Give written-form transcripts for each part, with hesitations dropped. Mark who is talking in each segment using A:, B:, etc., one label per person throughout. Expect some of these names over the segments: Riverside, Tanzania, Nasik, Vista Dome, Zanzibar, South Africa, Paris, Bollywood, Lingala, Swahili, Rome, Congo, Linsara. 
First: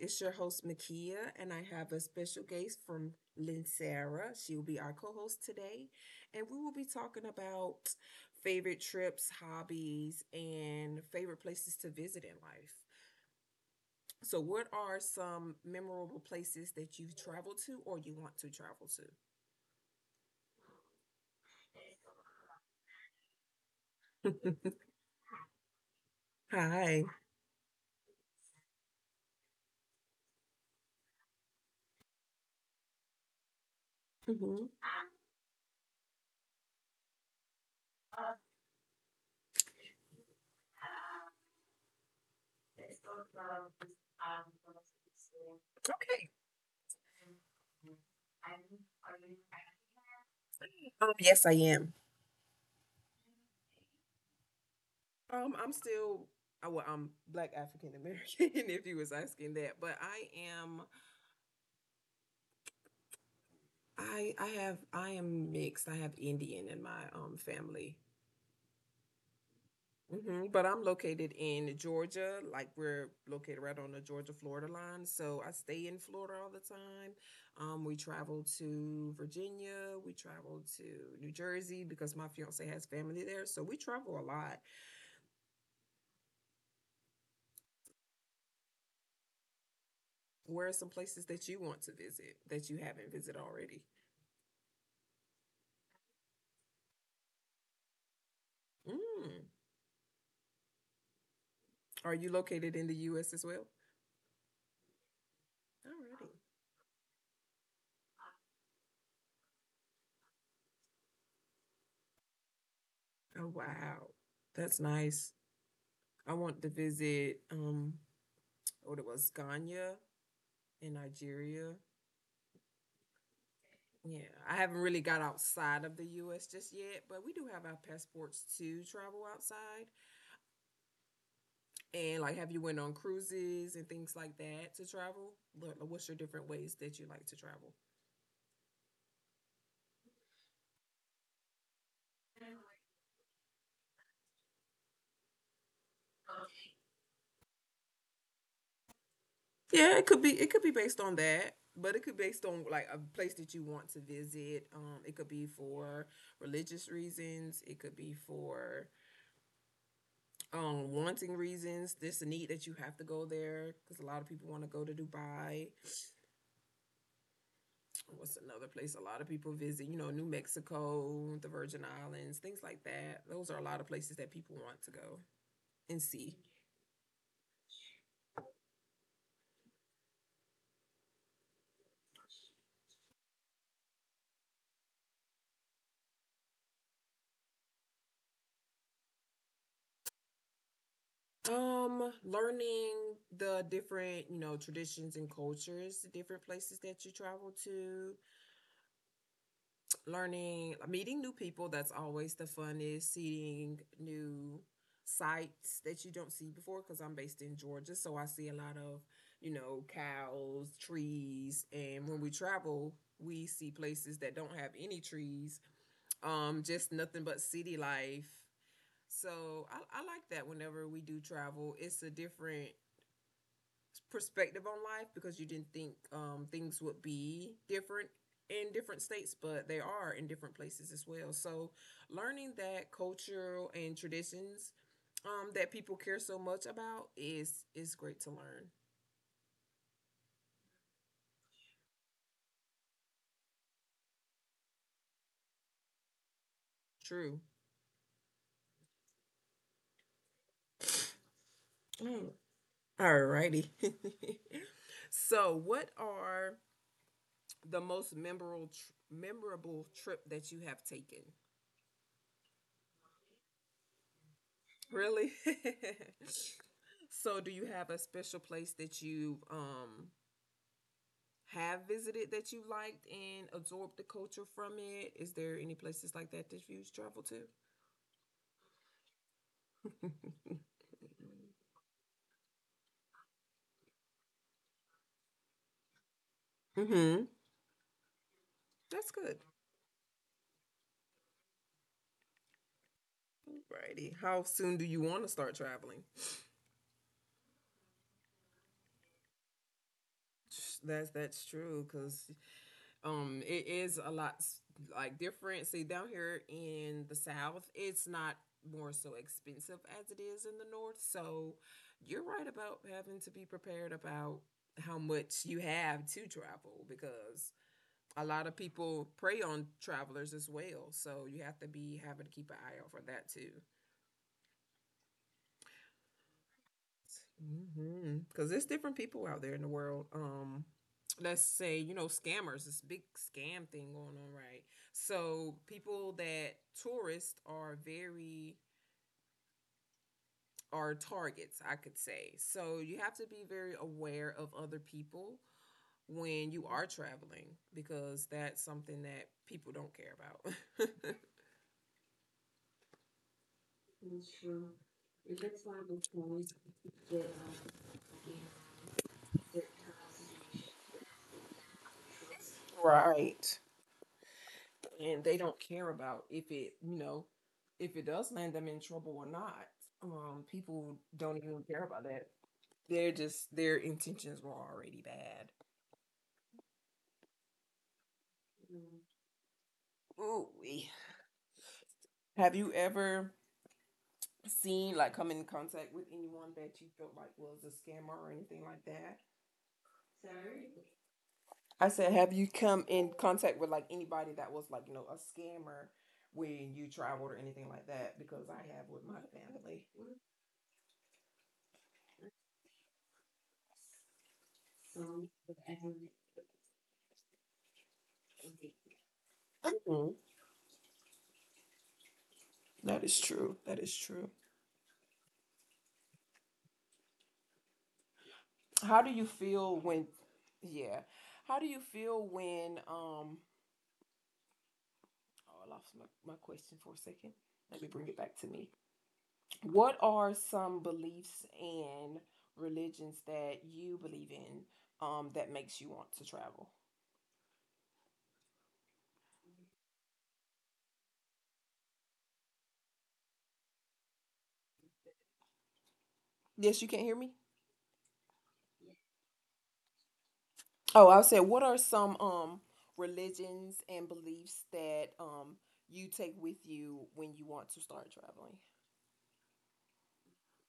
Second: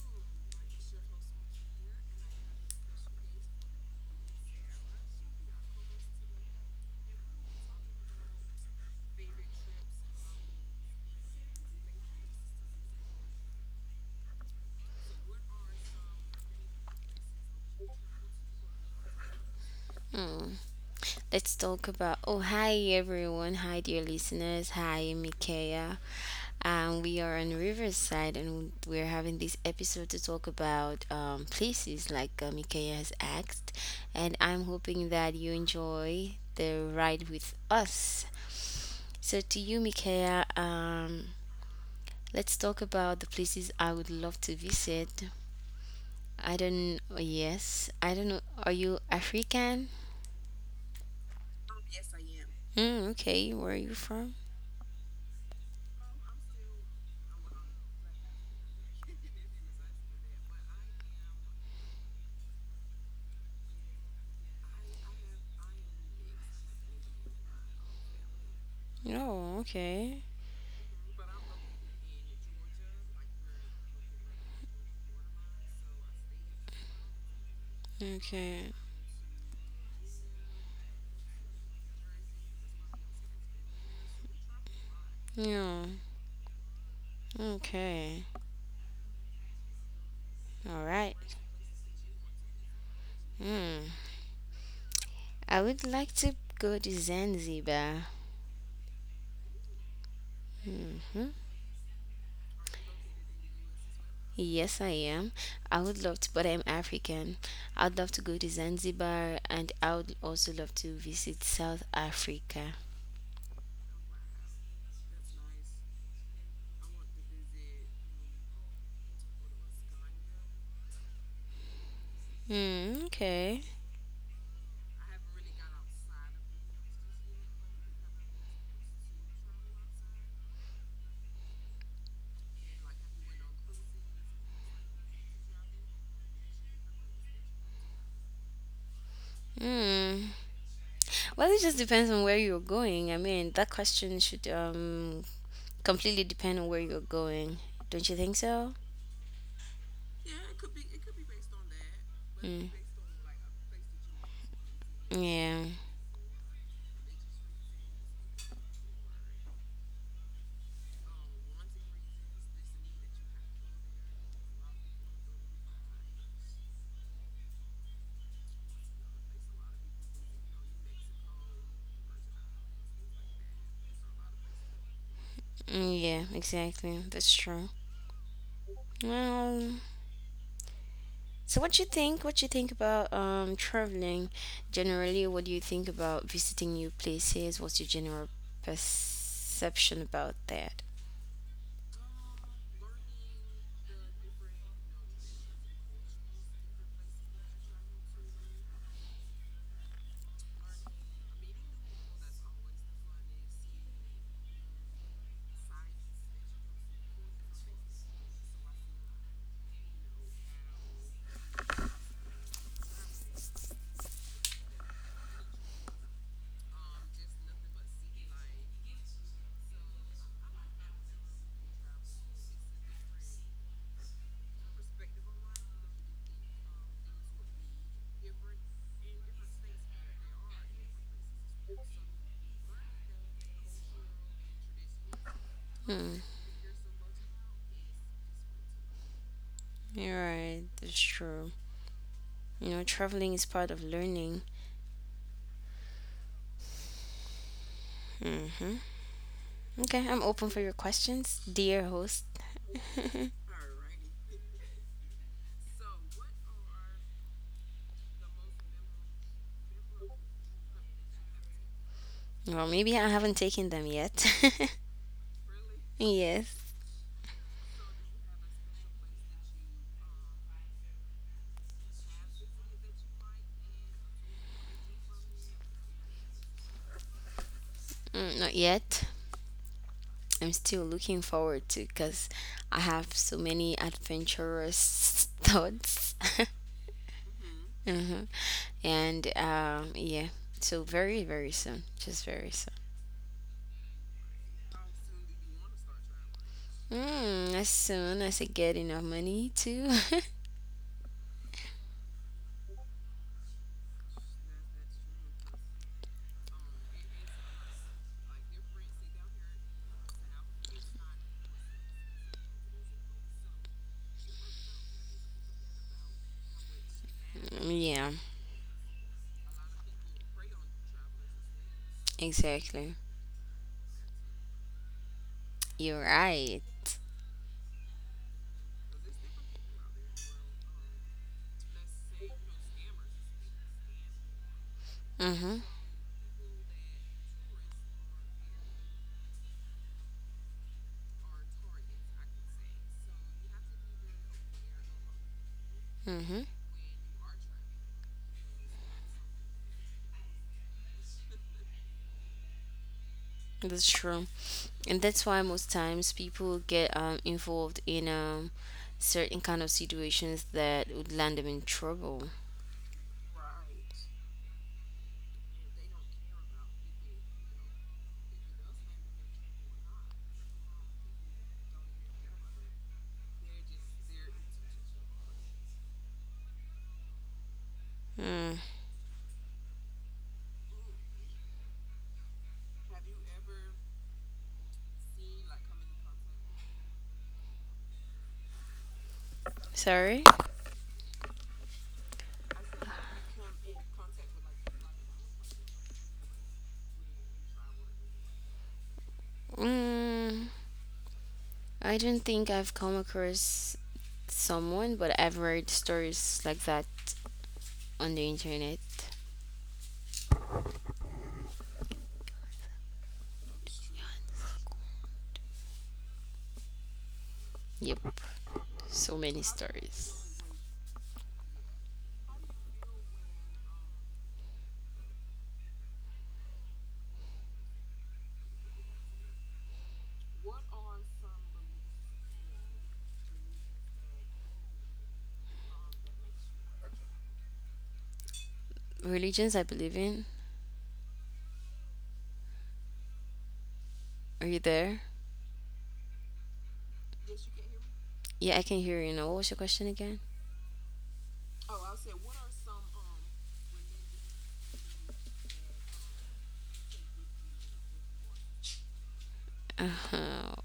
A: it's your host, Makia, and I have a special guest from Linsara. She will be our co host today, and we will be talking about favorite trips, hobbies, and favorite places to visit in life. So, what are some memorable places that you've traveled to or you want to travel
B: Mm. Let's talk about. Oh, hi everyone. Hi, dear
A: to?
B: listeners. Hi, Mikaya.
A: Hi.
B: We are on Riverside and we're having this episode to talk about places like Mikaya has asked. And I'm
A: Hmm.
B: hoping that you enjoy the ride with us. So, to you, Mikaya, let's talk about the places I would love to visit.
A: Okay.
B: I don't, Yes, I don't know. Are you African?
A: Yes, I am.
B: Hmm. Okay, where are you from?
A: I'm still, well, I'm Black African American, if you was asking that, but I am. I am mixed. I have Indian in my family.
B: Oh, okay.
A: Hmm. But I'm located in Georgia, like we're located right on the Georgia-Florida line. So I stay in Florida all the time. We travel
B: Okay.
A: to Virginia, we travel to New Jersey because my fiance has family there. So we travel a lot.
B: Yeah. Okay.
A: Where are
B: All
A: some
B: right.
A: places that you want to visit that you haven't visited already?
B: Hmm. I would like to go to Zanzibar.
A: Mm.
B: Hmm.
A: Are you located in the US as well?
B: Yes, I am. I would love to,
A: Already.
B: but I'm African. I'd love to go to Zanzibar, and I would also love to visit South Africa.
A: Oh wow. That's nice. I want to visit what it was Ghana in Nigeria.
B: Hmm. Okay.
A: Yeah, I haven't really got outside of the U.S. just yet, but we do have our passports to travel outside. And like, have you went on cruises and things like that to travel? What's your different ways that you like to travel?
B: Hmm. Well, it just depends on where you're going. I mean, that question should completely depend on where you're going. Don't you think so?
A: Yeah, it could be based on that, but it could be based on
B: Mm.
A: like a place that you want to visit. It could be
B: Yeah.
A: for religious reasons. It could be for wanting reasons this need that you have to go there because a lot of people want to go to Dubai. What's another place a lot of people visit? You know, New Mexico, the Virgin Islands, things like that. Those are a lot of places that people want to go and
B: Mm, yeah,
A: see.
B: exactly. That's true. Well, so what you think? What you think about traveling generally? What do you think about visiting new places? What's your general perception about that?
A: Learning the different, you know, traditions and cultures, the different places that you travel to, learning, meeting new people. That's always the funnest. Seeing new sites that you don't see before because I'm based in Georgia. So I see a lot of, you know, cows, trees. And when we travel, we see places that don't have any trees, just nothing but city life. So I like that whenever we do travel. It's a different perspective on life because you didn't think things would be different in different states, but they are in different places as well. So, learning that cultural and traditions that people care
B: Hmm.
A: so much about is great to learn.
B: You're right. That's true. You know, traveling is part of learning.
A: True.
B: Mm-hmm. Okay, I'm open for your questions, dear host.
A: Mm. Alrighty. So, what are the most memorable trip that you have taken?
B: Well, maybe I haven't taken them yet.
A: Really?
B: Yes.
A: So, do you have a special place that you have visited that you liked and absorbed the culture from it? Is there any places like that that you've traveled to?
B: Mm, not yet. I'm still looking forward to, because I have so many adventurous thoughts.
A: Mm-hmm.
B: Mhm.
A: That's good.
B: And yeah, so very, very soon, just very soon.
A: Righty. How soon do you want to start traveling?
B: Mm, as soon as I get enough money too.
A: That's true because it is a lot like different. See, down here in the south, it's not more so expensive as it is in the north. So you're right about having to be prepared about how much you have to travel because
B: Yeah,
A: a lot of people prey on travelers as well. So you have to be having to keep an eye out
B: exactly.
A: for that too.
B: You're right.
A: Mm-hmm. Because there's different people out there in the world. Let's say you know scammers. This big scam thing going on, right? So
B: Mm-hmm.
A: people that tourists are very, are targets, I could say. So you have to be very aware of other people
B: Mm-hmm.
A: when you are traveling because that's something that people don't care about.
B: That's true. And that's why most times people get involved in certain kind of situations that would land them in trouble.
A: Right. And they don't care about if it, you know, if it does land them in trouble or not. People don't even care about that. They're just, their intentions were already bad.
B: Mm.
A: Ooh. Have you ever seen, like, come in contact with anyone that you felt like was a scammer or anything like that?
B: Sorry?
A: I said, have you come in contact with like anybody that was like, you know, a scammer when you traveled or anything like that? Because I have with my family.
B: Mm, I don't think I've come across someone, but I've read stories like that on the internet.
A: Mhm. That is true. That is true.
B: Yep,
A: How do
B: so
A: you
B: many
A: feel when
B: stories.
A: yeah. How do you feel when oh I lost my question for a second. Let me bring it back to me. What are some beliefs and religions that you believe in that makes you want to travel?
B: Religions I believe in. Are you there?
A: Yes, you can't hear me?
B: Yeah, I can hear you now. What was your question again?
A: Oh, I said what are some religions and beliefs that you take with you when you want to start traveling?
B: Uh,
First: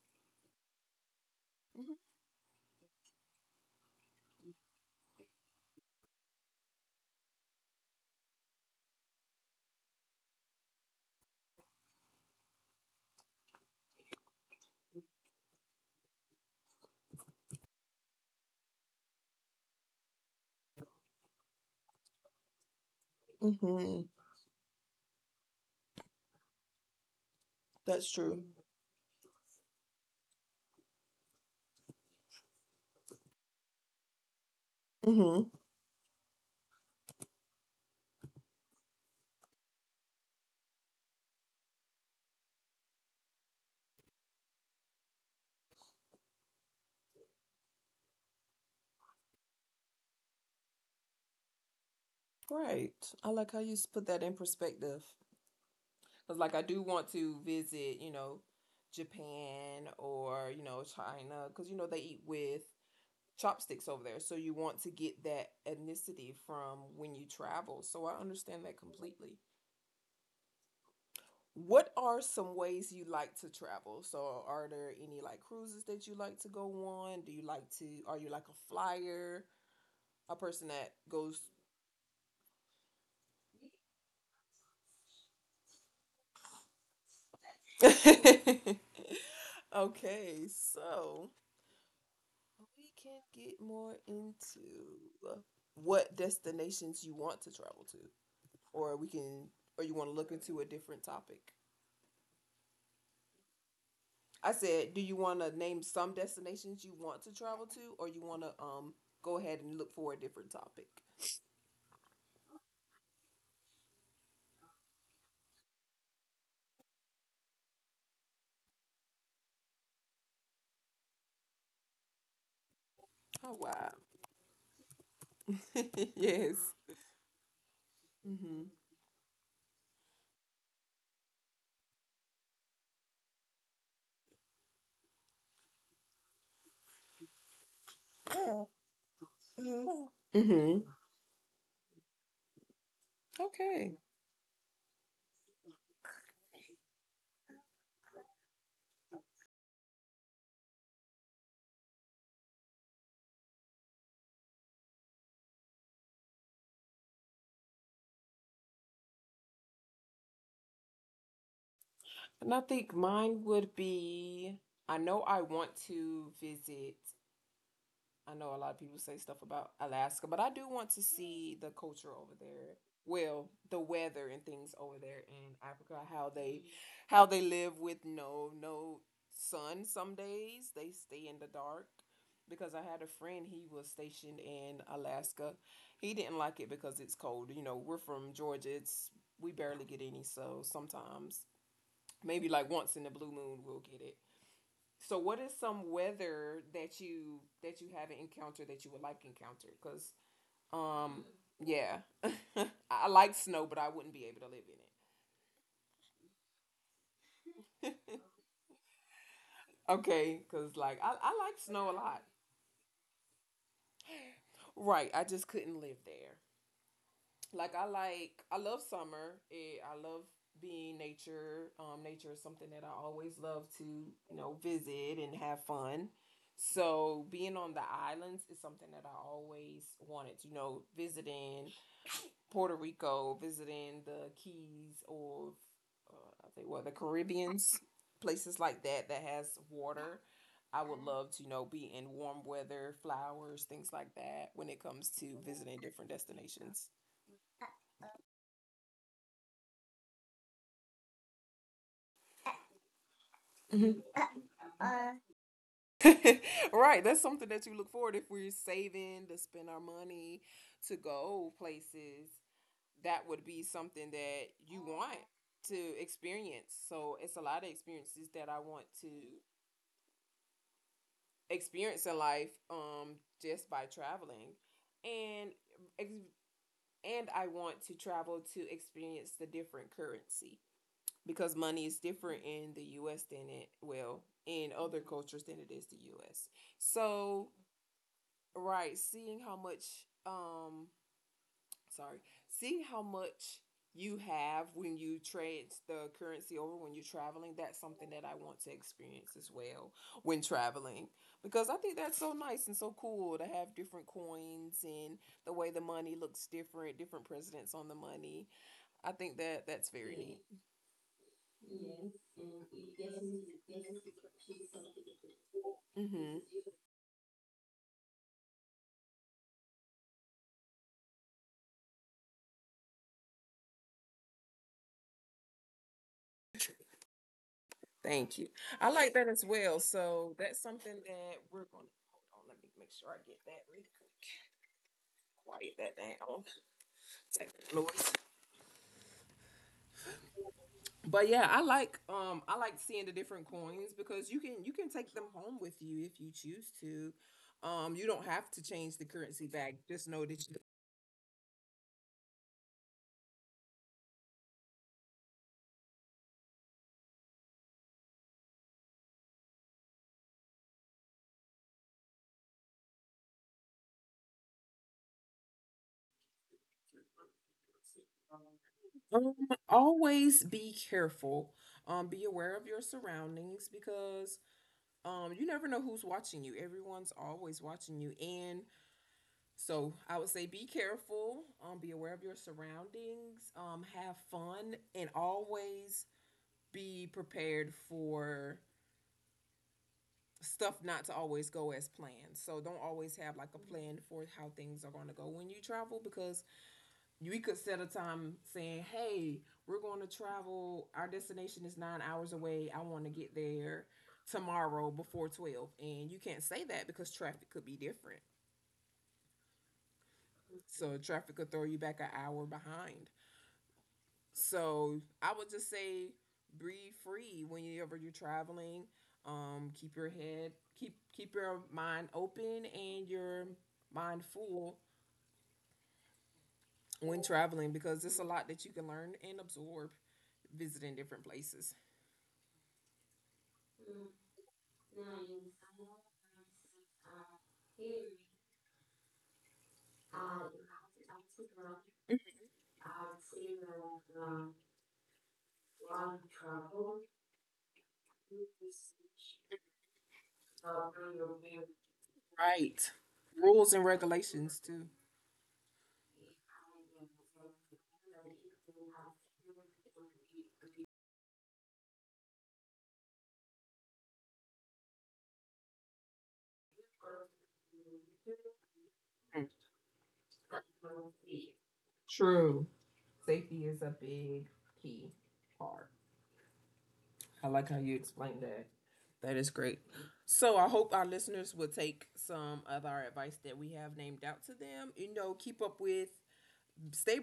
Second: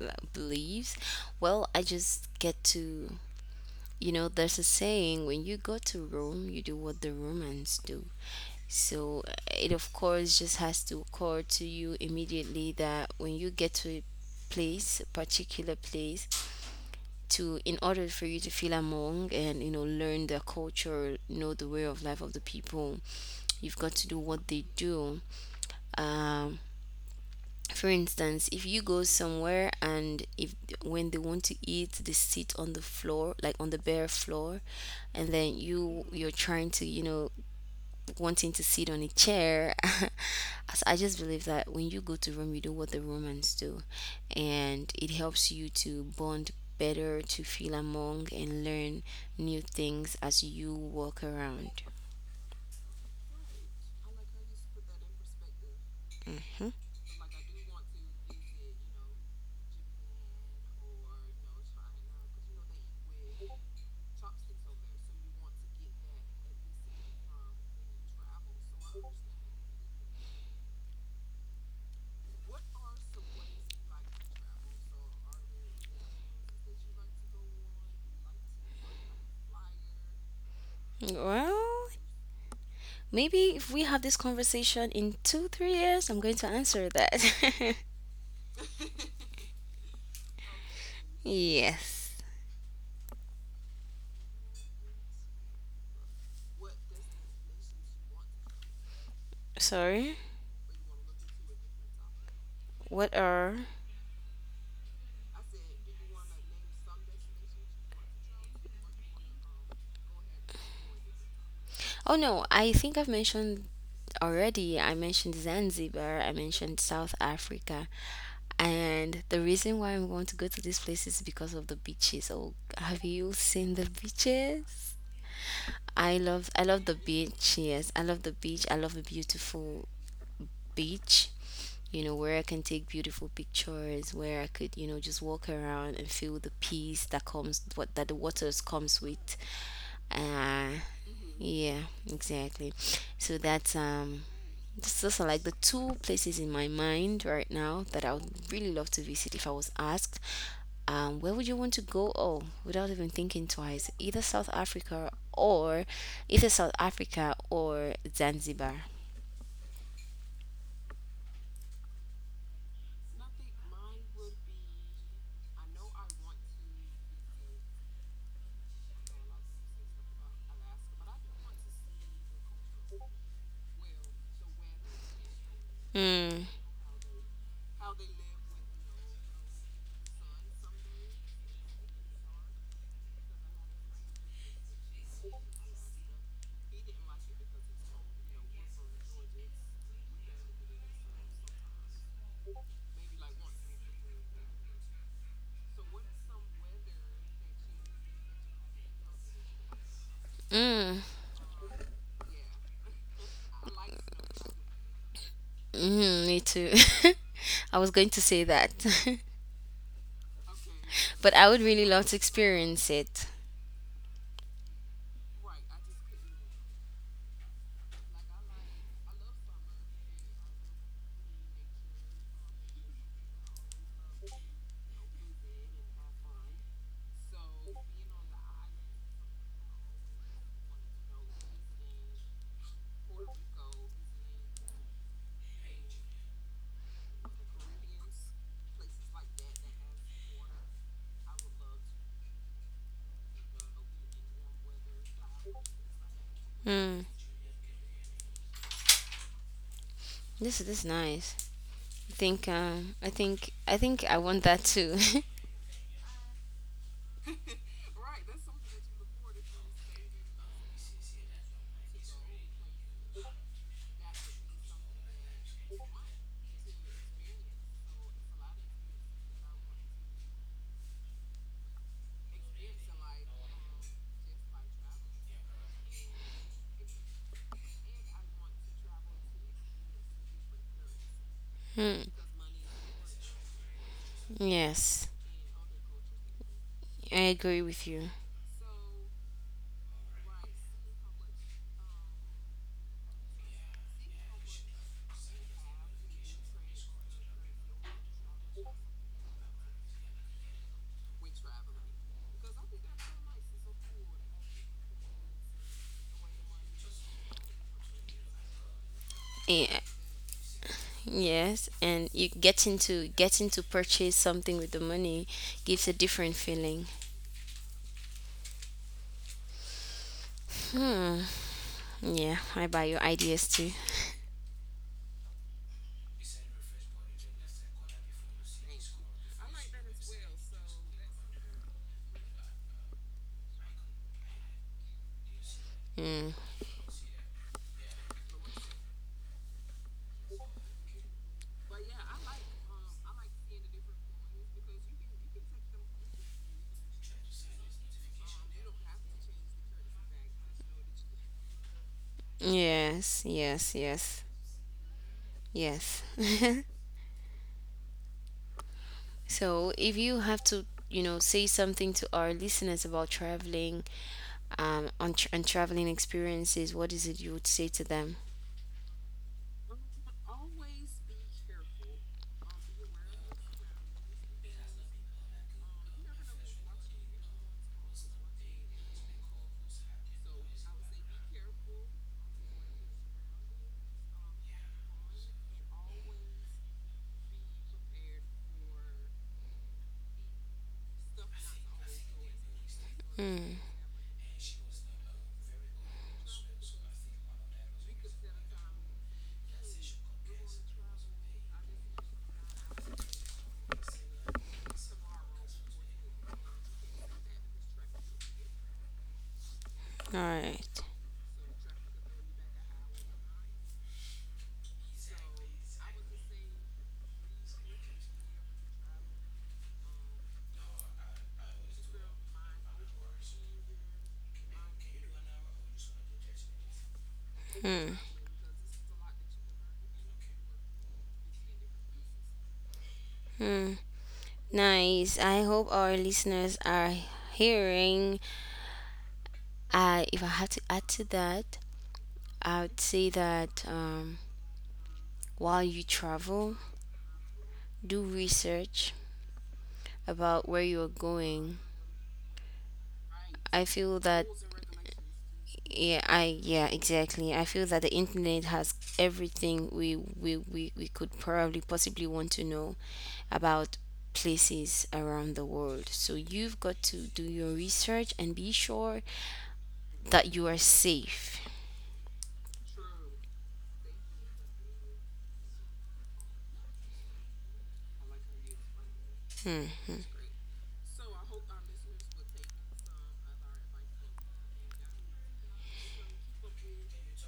B: like, beliefs. Well, I
A: Mhm.
B: just get to, you know, there's a saying: when you go to Rome, you do what the Romans do. So it of course just has to occur to you immediately that when you get to a place, a particular place, to in order for you to feel among and you know learn their culture, know the way of life of the people, you've got to
A: Mhm.
B: do what they do. Um, for
A: That's true.
B: instance, if you go somewhere and if when they want to eat, they sit on the floor, like on the bare floor, and
A: Hmm.
B: then you're trying to, you know, wanting to sit on a chair. As I just believe that when you go to Rome, you do what the Romans do, and it helps you to bond better, to feel among, and learn new things as you walk around.
A: Right. I like how you put that in perspective. Because, like, I
B: Hmm.
A: do want to visit, you know, Japan or, you know, China, because, you know, they eat with chopsticks over there. So you want to get that ethnicity from when you travel. So I understand that completely. What are some ways you like to travel? So are there any like cruises that you like to go on? Do you like to, are you like a flyer? A person that goes.
B: Well, maybe if we have this conversation in two, 3 years, I'm going to answer that.
A: Okay, so.
B: Yes.
A: We can get more into what destinations you want to travel to, or we can, or you want to
B: Sorry.
A: look into a different topic.
B: What are?
A: I said, do you want to name some destinations you want to travel to, or you want to go ahead and look for a different topic?
B: Oh no, I think I've mentioned already. I mentioned Zanzibar, I mentioned South Africa. And the reason why I'm going to go to this place is because of the beaches. Oh, have you
A: Oh
B: seen the
A: wow!
B: beaches?
A: Yes.
B: I love the beach. Yes, I love the beach.
A: Mhm.
B: I love a beautiful beach. You know, where I can take beautiful pictures, where I could, you know, just walk around and feel the peace that comes what that the waters comes with. Uh
A: Mhm.
B: yeah, exactly. So that's
A: Okay.
B: this is like the two places in my mind right now that I would really love to visit. If I was asked, where would you want to go? Oh, without even thinking twice, either South Africa or Zanzibar.
A: And I think mine would be. I know I want to visit, I know a lot of people say stuff about Alaska, but I do want to see the culture over there. Well, the weather and things over there in Africa, how
B: Mm,
A: they, how they live with no sun some days. They stay in the dark because I had a friend, he was stationed in Alaska. He didn't like it because it's cold. You know, we're from Georgia. It's, we barely get any, so sometimes maybe like once in the blue moon we'll get it. So, what is some weather that you, haven't encountered that you would like to encounter? Because
B: mm,
A: um, yeah, I like snow, but I wouldn't be able to live in it.
B: Me too. I was going to say that.
A: Okay, because I
B: But I
A: like
B: would
A: snow a
B: really love
A: lot.
B: to experience it.
A: Right, I just couldn't live there. I love summer. Eh, I love being nature. Nature is something that I always love to, you know, visit and have fun. So being on the islands is something that I always wanted. You know, visiting Puerto Rico, visiting the Keys, or I think what the Caribbeans, places like that that has water. I would love to, you know, be in warm weather, flowers, things like that when it comes to visiting different destinations.
B: Mm, this is nice. I think I
A: Mhm.
B: think I want that too.
A: Right, that's something that you look forward if we're saving to spend our money to go places. That would be something that you want to experience. So it's a lot of experiences that I want to experience in life just by traveling and ex- and I want to travel to experience the different currency because money is
B: Hmm.
A: different in the US than it, well, in other
B: Yes,
A: cultures than it is the US.
B: I
A: So
B: agree with you.
A: right, seeing how much um sorry, seeing how much you have when you trade the currency over when you're traveling, that's something that I want to experience as well when traveling because I think that's so nice and so cool to have different coins, and the way the money looks different, different presidents on the money. I think that that's
B: Yeah,
A: very
B: yes, and you getting to purchase something with the money gives a
A: neat. Hmm.
B: different feeling. Hmm. Yeah, I buy your ideas too.
A: Thank you. I like that as well. So that's something that we're going to hold on. Let me make sure I get that really quick. Quiet that
B: Mm.
A: down. Take the noise. But yeah, I like, I like seeing the different coins because you can take them home with you if you choose to. You don't have to change the currency back. Just know that you
B: Yes, yes, yes, yes. So if you have to, you know, say something to our listeners about traveling, on tr and traveling experiences, what is it you would say to them?
A: um, always be careful. Be aware of your surroundings because you never know who's watching you. Everyone's always watching you, and so I would say be careful. Be aware of your surroundings. Have fun, and always be prepared for stuff not to always go as planned. So don't always have like a
B: Hmm.
A: plan for how things are going to go when you travel because we could set a time saying, "Hey, we're going to travel. Our destination is 9 hours away. I want to get there tomorrow before 12." And you can't say that because traffic could be different.
B: All right.
A: So traffic could throw you back an hour behind. So I would just say breathe free whenever you're traveling. Keep your head, keep your mind open and your mind full when traveling
B: Hmm.
A: because it's a lot that you can learn and absorb visiting different places.
B: Hmm. Nice. I hope our listeners are hearing. If I had to add to that, I would say that, while you travel, do research about where you are going.
A: Right.
B: I
A: Rules and
B: feel that,
A: regulations too.
B: yeah, I yeah, exactly. I feel that the internet has everything we could probably possibly want to know about places around the world. So you've got to do your research and be sure that you are safe.
A: True. Safety is a big key part. I like how you explained that. That is
B: Hmm.
A: great. So I hope our listeners will take some of our advice that we have named out to them. You know, keep up with, stay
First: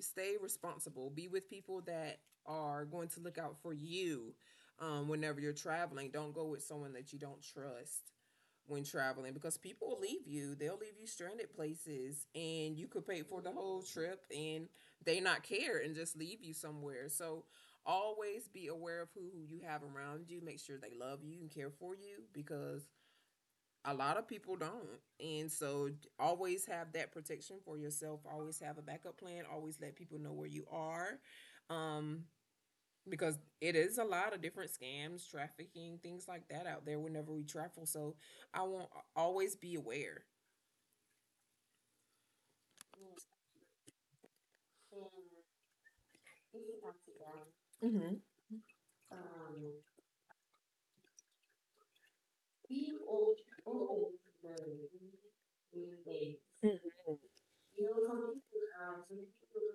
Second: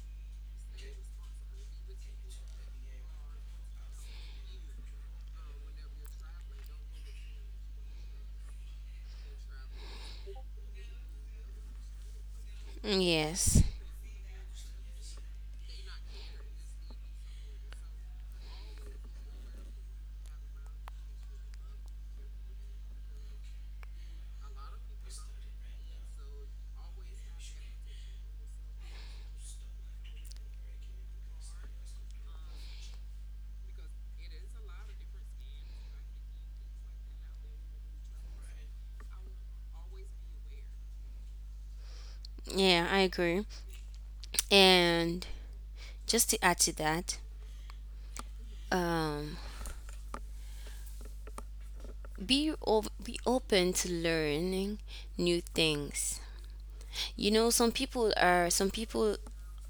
A: stay responsible. Be with people that are going to look out for you whenever you're traveling. Don't go with someone that you don't trust when traveling because people will leave you. They'll leave you stranded places, and you could pay for the
B: Yes.
A: whole trip and they not care and just leave you somewhere. So always be aware of who you have around you. Make sure they love you and care for you because a lot of people don't, and so always have that protection for yourself. Always have a backup plan. Always let people know where you are, um because it is a lot of different scams, trafficking, things like that out there whenever we travel. So I want always be aware.
B: Yeah, I agree. And just to add to that,
A: Hmm
B: um, be open to learning new things. You know, some people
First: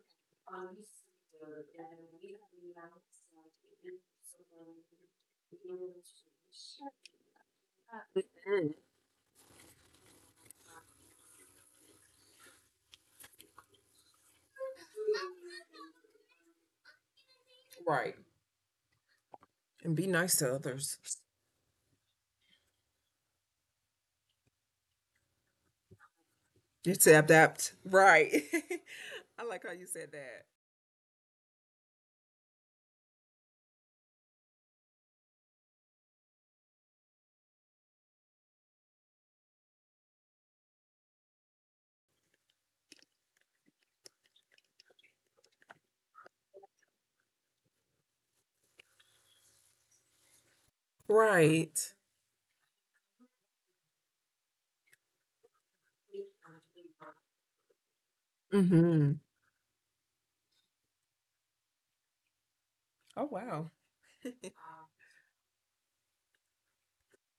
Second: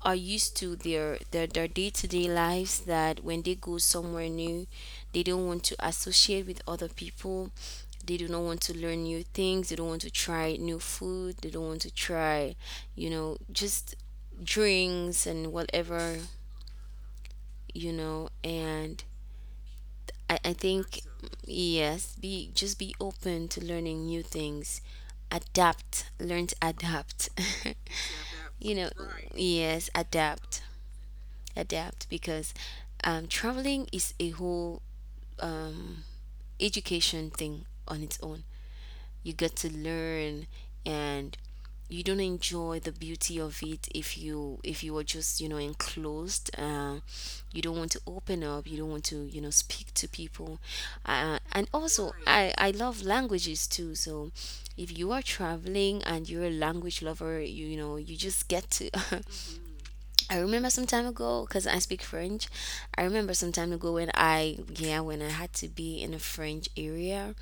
B: are used to their day to day lives, that when they go somewhere new, they don't want to associate with other people. They do not want to
A: Mm,
B: learn new things. They don't want to try new food. They don't want to try, you know, just drinks and whatever, you
A: right,
B: know, and
A: and be nice
B: I
A: to
B: think
A: others.
B: yes, be just be open to learning new things. Adapt, learn to
A: It's
B: adapt.
A: adapt. Right.
B: You know,
A: I like how
B: yes,
A: you said that.
B: adapt, adapt, because traveling is a whole um, education thing on its own. You get to learn, and you don't enjoy the beauty of it if you are just, you know, enclosed. You don't want to open up, you don't want to, you know, speak to people. And
A: Right.
B: also I love languages too, so if you are traveling and you're a language lover, you know you just get to.
A: hmm
B: I remember some time ago, because I speak French. I
A: oh
B: remember some
A: wow.
B: time ago when I yeah, when I had to be in a French area.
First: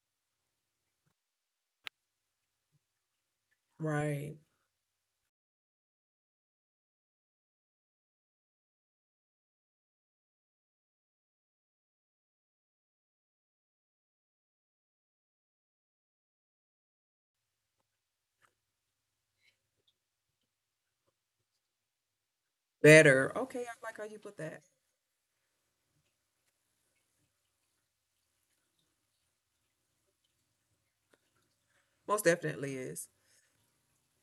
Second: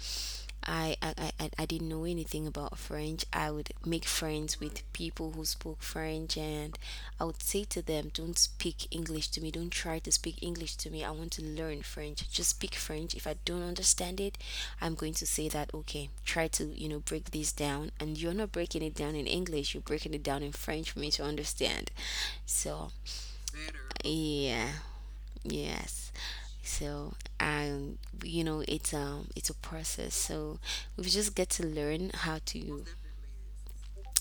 B: I didn't know anything about French. I would make
A: Right.
B: friends with people who spoke French, and I would say to them, "Don't speak English to me, don't try to speak English to me. I want to learn French. Just speak French. If I don't understand it, I'm going to say that okay, try to, you know, break this down." And you're not breaking it down in English, you're breaking it down in French for me to understand. So
A: Better. Okay, I like how you put that.
B: yeah, yes. So you know, it's a process. So we just get to learn
A: Most
B: how
A: definitely
B: to,
A: is.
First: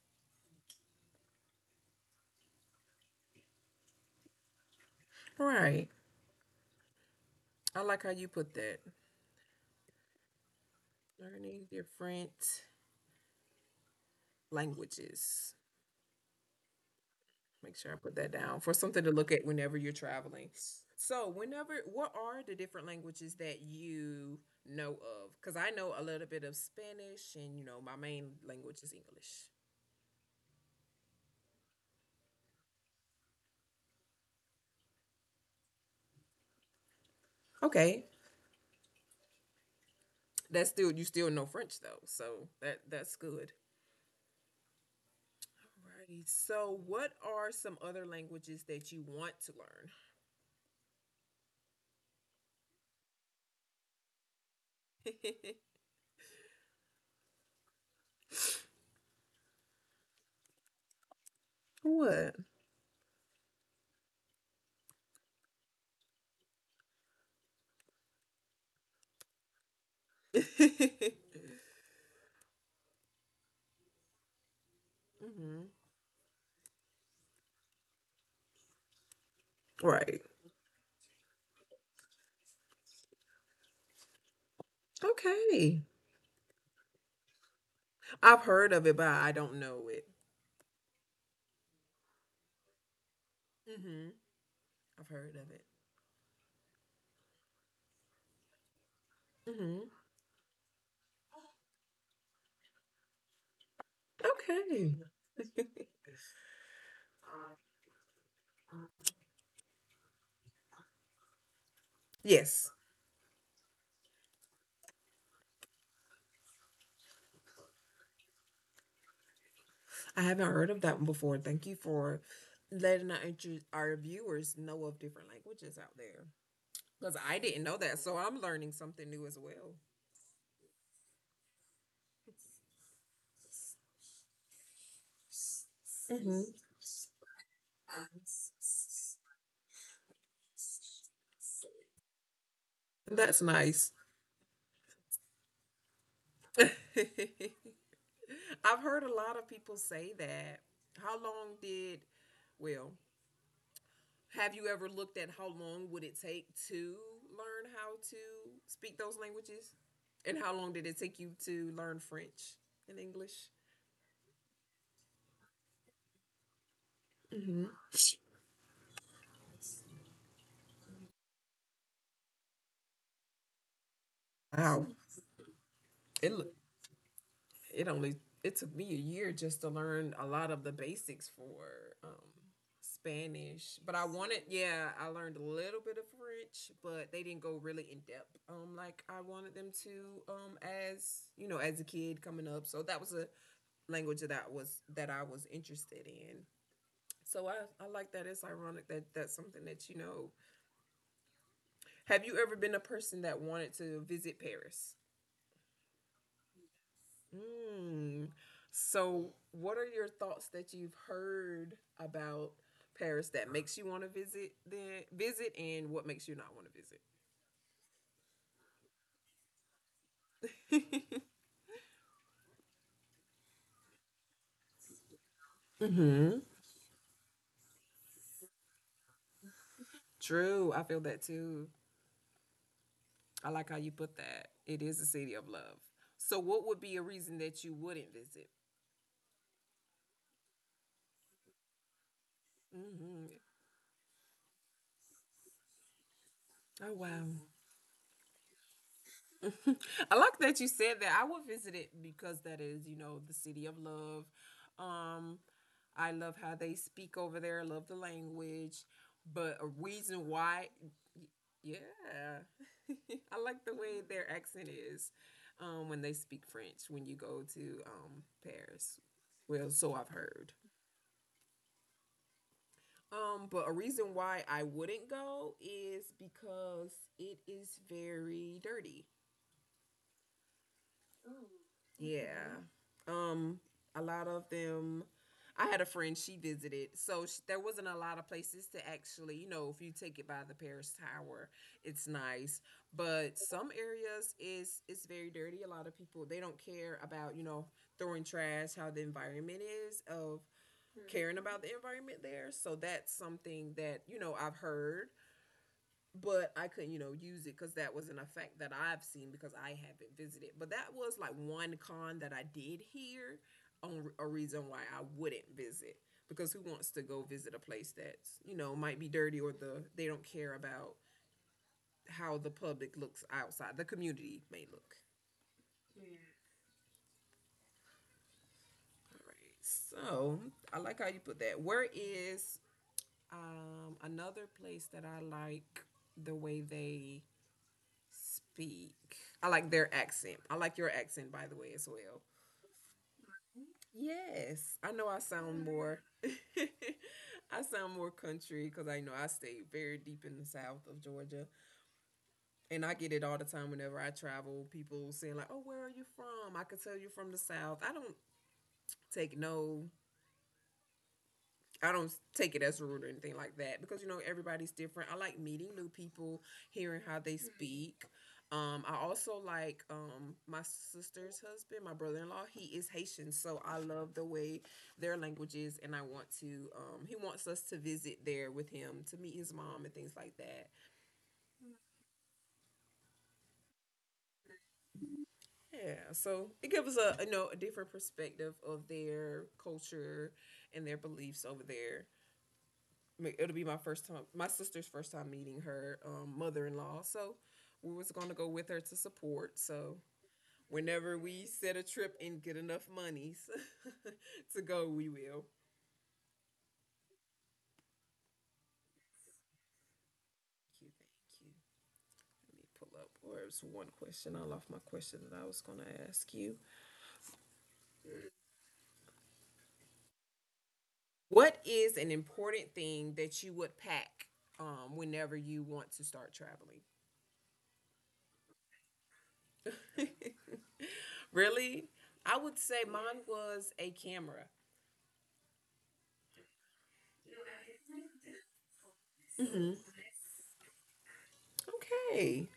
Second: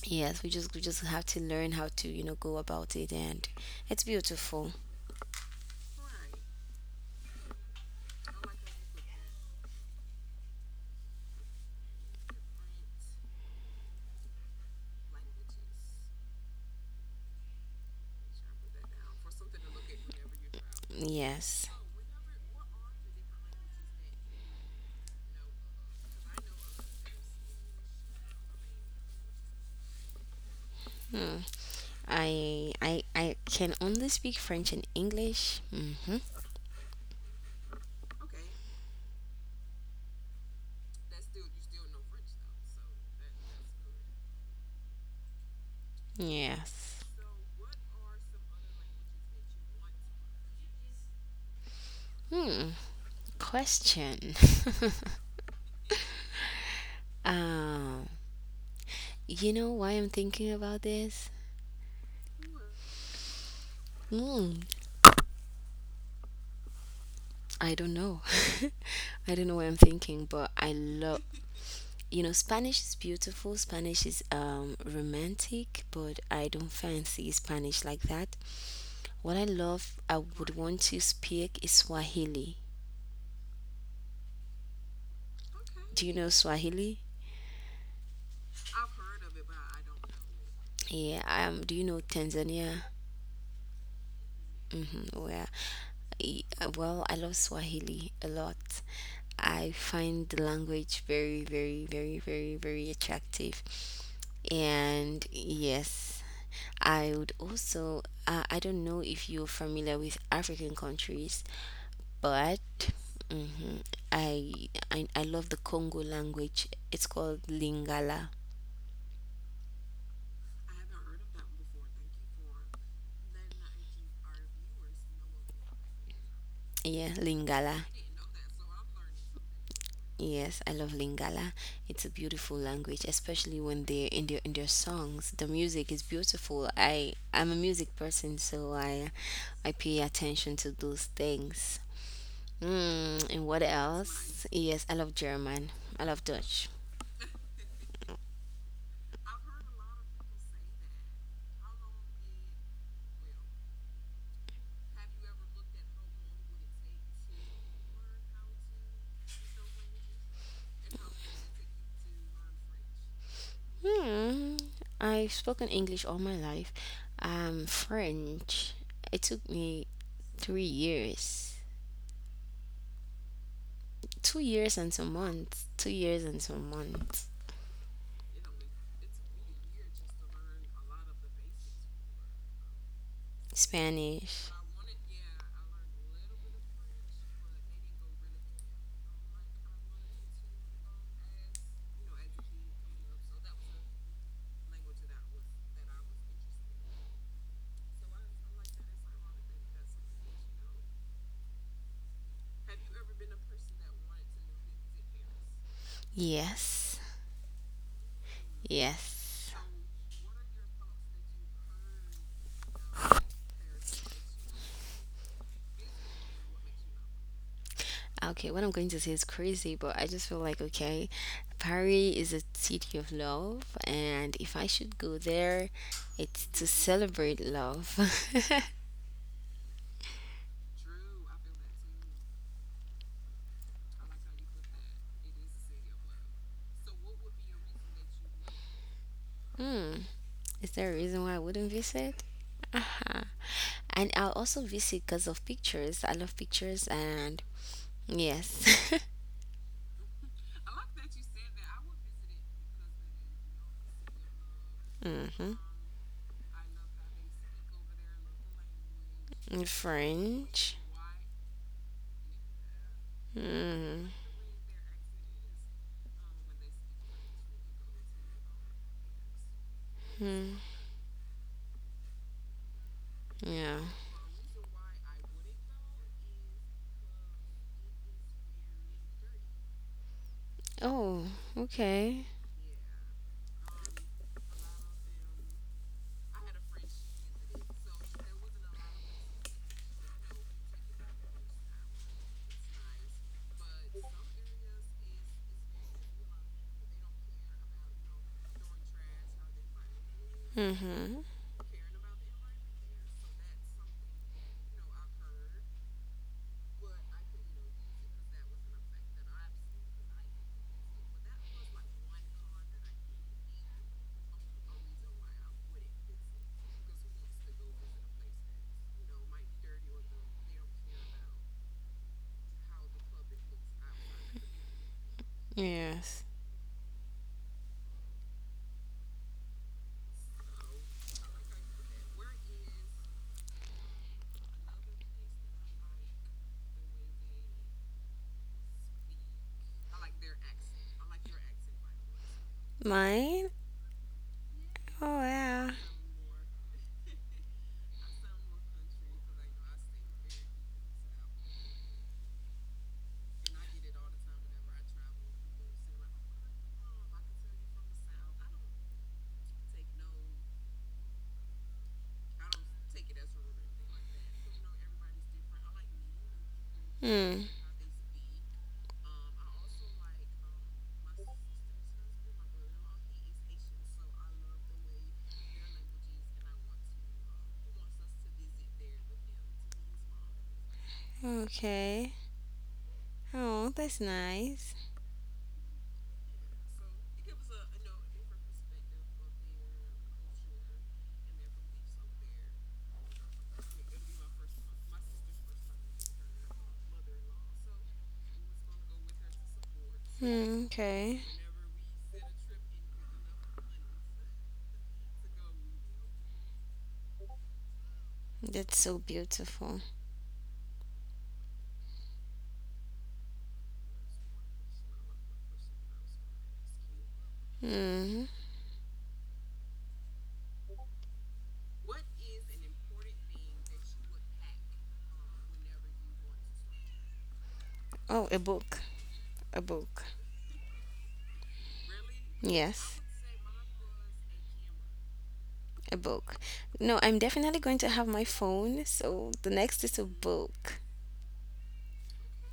B: yes, we just have to learn how to, you know, go about it, and it's beautiful.
A: All right. I like how you put that. Learning different languages. Make sure I put that down for something to look at whenever you're traveling. So,
B: Yes.
A: whenever, what are the different languages that you know of? Because I know a little bit of Spanish, and you know, my main language is English.
B: Hmm. I can only speak French and English. Mhm.
A: Okay. That's still, you still know French though. So, that that's good. Alrighty. So,
B: Yes.
A: what are some other languages that you want to
B: Hmm. Question.
A: learn?
B: um you know why I'm thinking about this?
A: What?
B: Hmm. I don't know. I don't know what I'm thinking, but I love, you know, Spanish is beautiful. Spanish is,
A: hmm
B: romantic, but I don't fancy Spanish like that. What I
A: Right.
B: love, I would want to speak is Swahili.
A: Okay.
B: Do you know Swahili?
A: I've heard of it, but I don't know it.
B: Yeah, do you know Tanzania?
A: Hmm I've
B: Mm-hmm,
A: heard of
B: where,
A: it.
B: eh, well, I love Swahili a lot. I
A: Hmm
B: find the language very, very, very, very, very attractive.
A: Okay.
B: And yes. I would also, I don't know if you're familiar with African countries, but
A: Yes.
B: mhm, I, I love the Congo language. It's called Lingala.
A: I haven't heard of that one before. Thank you for letting our viewers know of different languages out there. Because
B: Yeah,
A: I didn't know
B: Lingala.
A: that. So I'm learning something new as well.
B: Yes, I love Lingala. It's a beautiful language, especially when they're in their songs. The music is
A: Hmm
B: beautiful. I'm a music person, so I pay attention to those things. Mm,
A: That's
B: and what
A: nice.
B: else? Yes, I love German. I love Dutch.
A: I've heard a lot of people say that. How long did, well, Have you ever looked at how long would it take to learn how to speak those languages? And how long did it take you to learn French and English?
B: Hmm. I've spoken English all my life.
A: Hmm
B: French. It took me 3 years, 2 years
A: Wow.
B: and some months, 2 years
A: It
B: and
A: l-
B: some months.
A: it only it took me a year just to learn a lot of the basics for um Spanish. But
B: Spanish.
A: I learned a little bit of French, but they didn't go really in depth like I wanted them to, um, as, you know, as a kid coming up. So that was a language that I was interested in. So I, I like that. It's ironic that that's something that you know. Have you ever been a person that wanted to visit Paris?
B: Yes.
A: Mm. So
B: Yes.
A: what are your thoughts that you've heard about Paris that makes you want to visit the visit and what makes you not want to visit?
B: Okay, what I'm going to say is crazy, but I just feel like okay, Paris is a city of love, and if I should go there,
A: hmm
B: it's to celebrate love.
A: True. I feel that too. I like how you put that. It is a city of love. So what would be a reason that you wouldn't visit?
B: Hmm, is there a reason why I wouldn't visit? Uh-huh.
A: Hmm
B: And I'll also visit because of pictures. I love pictures,
A: Oh wow.
B: and yes.
A: I like that you said that. I will visit it because that is, you know, the city of love. Um,
B: Mm-hmm.
A: I love how they speak over there. I love the language. But a reason why,
B: French.
A: Yeah, I like the way
B: Mm-hmm.
A: their accent is, when they speak French when you go to, Paris. Well, so I've heard.
B: Hmm.
A: But a
B: Yeah.
A: reason why I wouldn't go is because it is very dirty.
B: Oh, okay.
A: Yeah. Um, a lot of them. I had a friend she visited, so sh there wasn't a lot of places to actually, you know, if you take it by the Paris Tower, it's nice. But some areas is it's very dirty. A lot of people they don't care about, you know, throwing trash, how the environment is of
B: Mm-hmm.
A: caring about the environment there. So that's something that, you know, I've heard, but I couldn't, you know, use it because that was an effect that I've seen because I haven't visited. But that was like one con that I did hear on a reason why I wouldn't visit, because who wants to go visit a place that's, you know, might be dirty or they don't care about how the public looks outside, the community may look.
B: Yes.
A: All right. So, I like how you put that. Where is, um, another place that I like the way they speak. I like their accent. I like your accent, by the way, as well.
B: Mine?
A: Yes, I know I
B: Oh
A: sound
B: yeah.
A: more. I sound more country because I know I stay very deep in the south of Georgia, and I get it all the time whenever I travel. People saying like, "Oh, where are you from?" I could tell you from the south. Take no I don't take it as rude or anything like that because you know everybody's different. I like meeting new people, hearing how they
B: Hmm.
A: speak. I also like, my sister's husband, my brother in law. He is Haitian, so I love the way their language is, and I want to. He wants us to visit there with him to meet his mom and things like that.
B: Okay. Oh, that's nice.
A: Yeah, so it gives us a, you know, a different perspective of their culture and their beliefs over there. It'll be my first time, my sister's first time meeting her, mother-in-law. So we was going to go with her to support. So
B: Hmm.
A: whenever
B: Okay.
A: we set a trip and get enough monies to go, we will.
B: That's so beautiful.
A: Thank you, thank you. Let me pull up. Or it was one question. I lost my question that I was going to ask you.
B: Hmm.
A: What is an important thing that you would pack, whenever you want to start traveling?
B: Oh, a book. A book.
A: Really? I would say
B: Yes.
A: mine was a camera.
B: A book. No, I'm definitely going to have my phone. So the
A: Hmm
B: next is a book.
A: Okay.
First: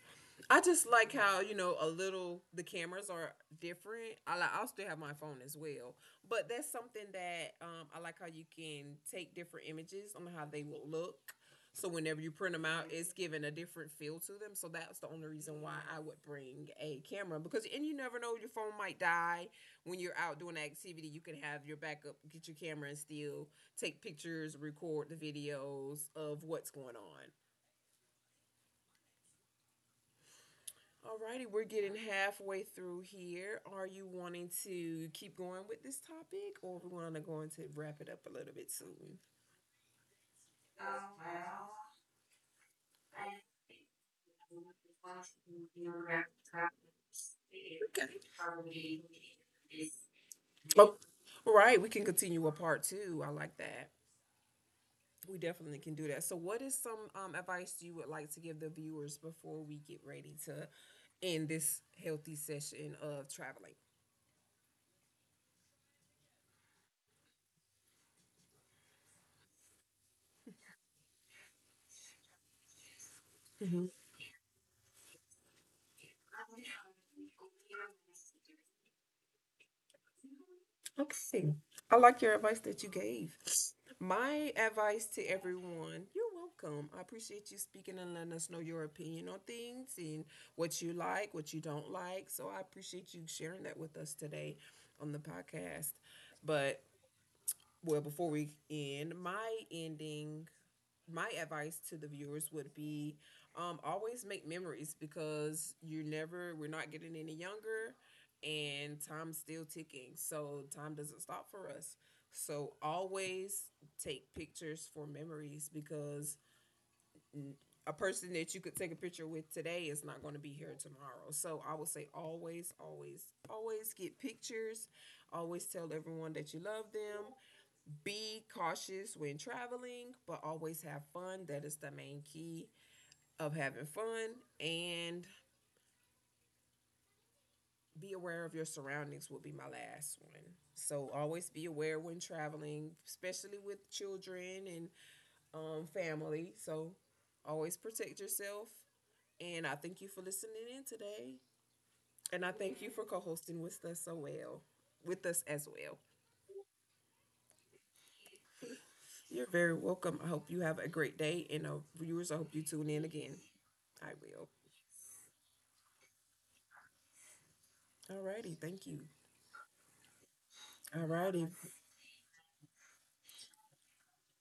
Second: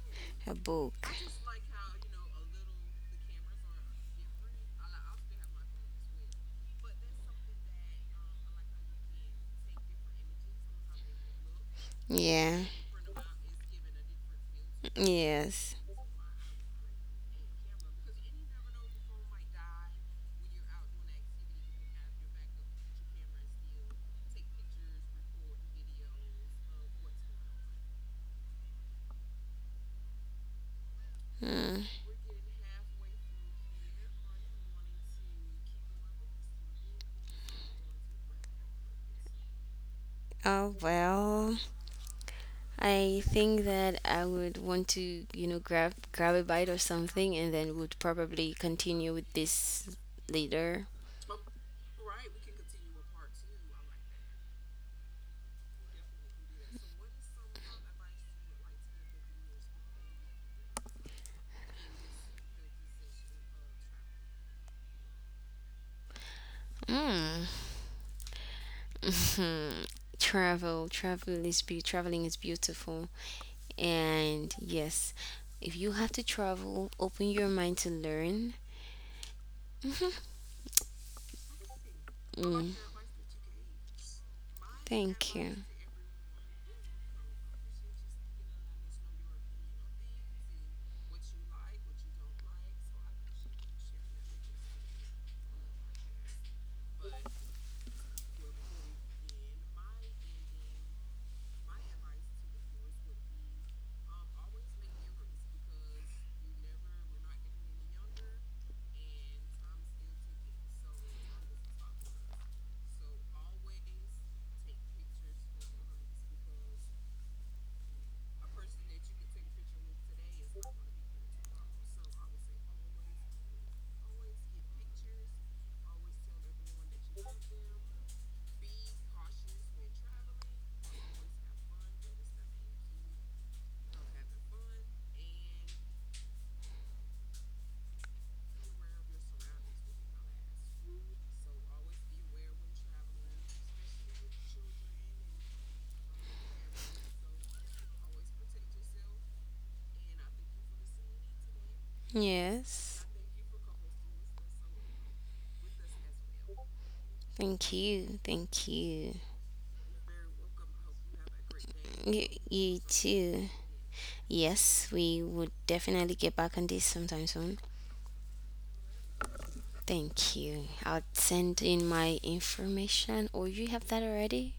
B: A
A: I just
B: book.
A: like how, you know, a little the cameras are different. I like I'll still have my phone as well. But that's something that, um, I like how you can take different images on how they will look. So whenever you print
B: Yeah.
A: them out, it's giving a different feel to them. So that's the only reason why
B: Yes.
A: I would bring a camera because and you never know your phone might die when you're out doing an activity. You can have your backup, get your camera and still take pictures, record the videos of what's going on. Alrighty, we're
B: Hmm.
A: getting halfway through here. Are you wanting to keep going with this topic, or are we want to go into wrap it up a little bit soon?
B: Oh well. I think that I would want to,
A: Okay.
B: you know, grab a bite or something, and then would probably continue with this later.
A: Oh, all right. We can continue with part two. I like that. We definitely can do that. So, what is some, advice you would like to give the viewers before we get ready to end this healthy session of traveling?
B: Mm. Travel is be traveling is beautiful, and yes, if you have to travel, open your mind to learn.
A: Okay. I like your advice
B: Mm.
A: that you gave. My advice to
B: Thank you.
A: everyone, you're welcome. I appreciate you speaking and letting us know your opinion on things and what you like, what you don't like. So I appreciate you sharing that with us today on the podcast. But, Before we end, my advice to the viewers would be, always make memories because you never we're not getting any younger, and time's still ticking, so time doesn't stop for us. So always take pictures for memories because a person that you could take a picture with today is not going to be here tomorrow. So I would say always, always, always get pictures. Always tell everyone that you love them. Be cautious when traveling, but always have fun. That is the main key of having fun. And be aware of your surroundings, will be my last one. So always be aware when traveling, especially with children and, family. So always protect yourself. And I thank you for listening in today. And I thank you
B: Yes.
A: for co hosting with us so well. With us as well.
B: Thank you. Thank you.
A: You're very welcome. I hope you have a great day. And, viewers, I hope you
B: You
A: tune in again.
B: too.
A: I will.
B: Yes, we would definitely get back on this sometime soon.
A: All righty. Thank you.
B: Thank you. I'll
A: All righty.
B: send in my information, or you have that already?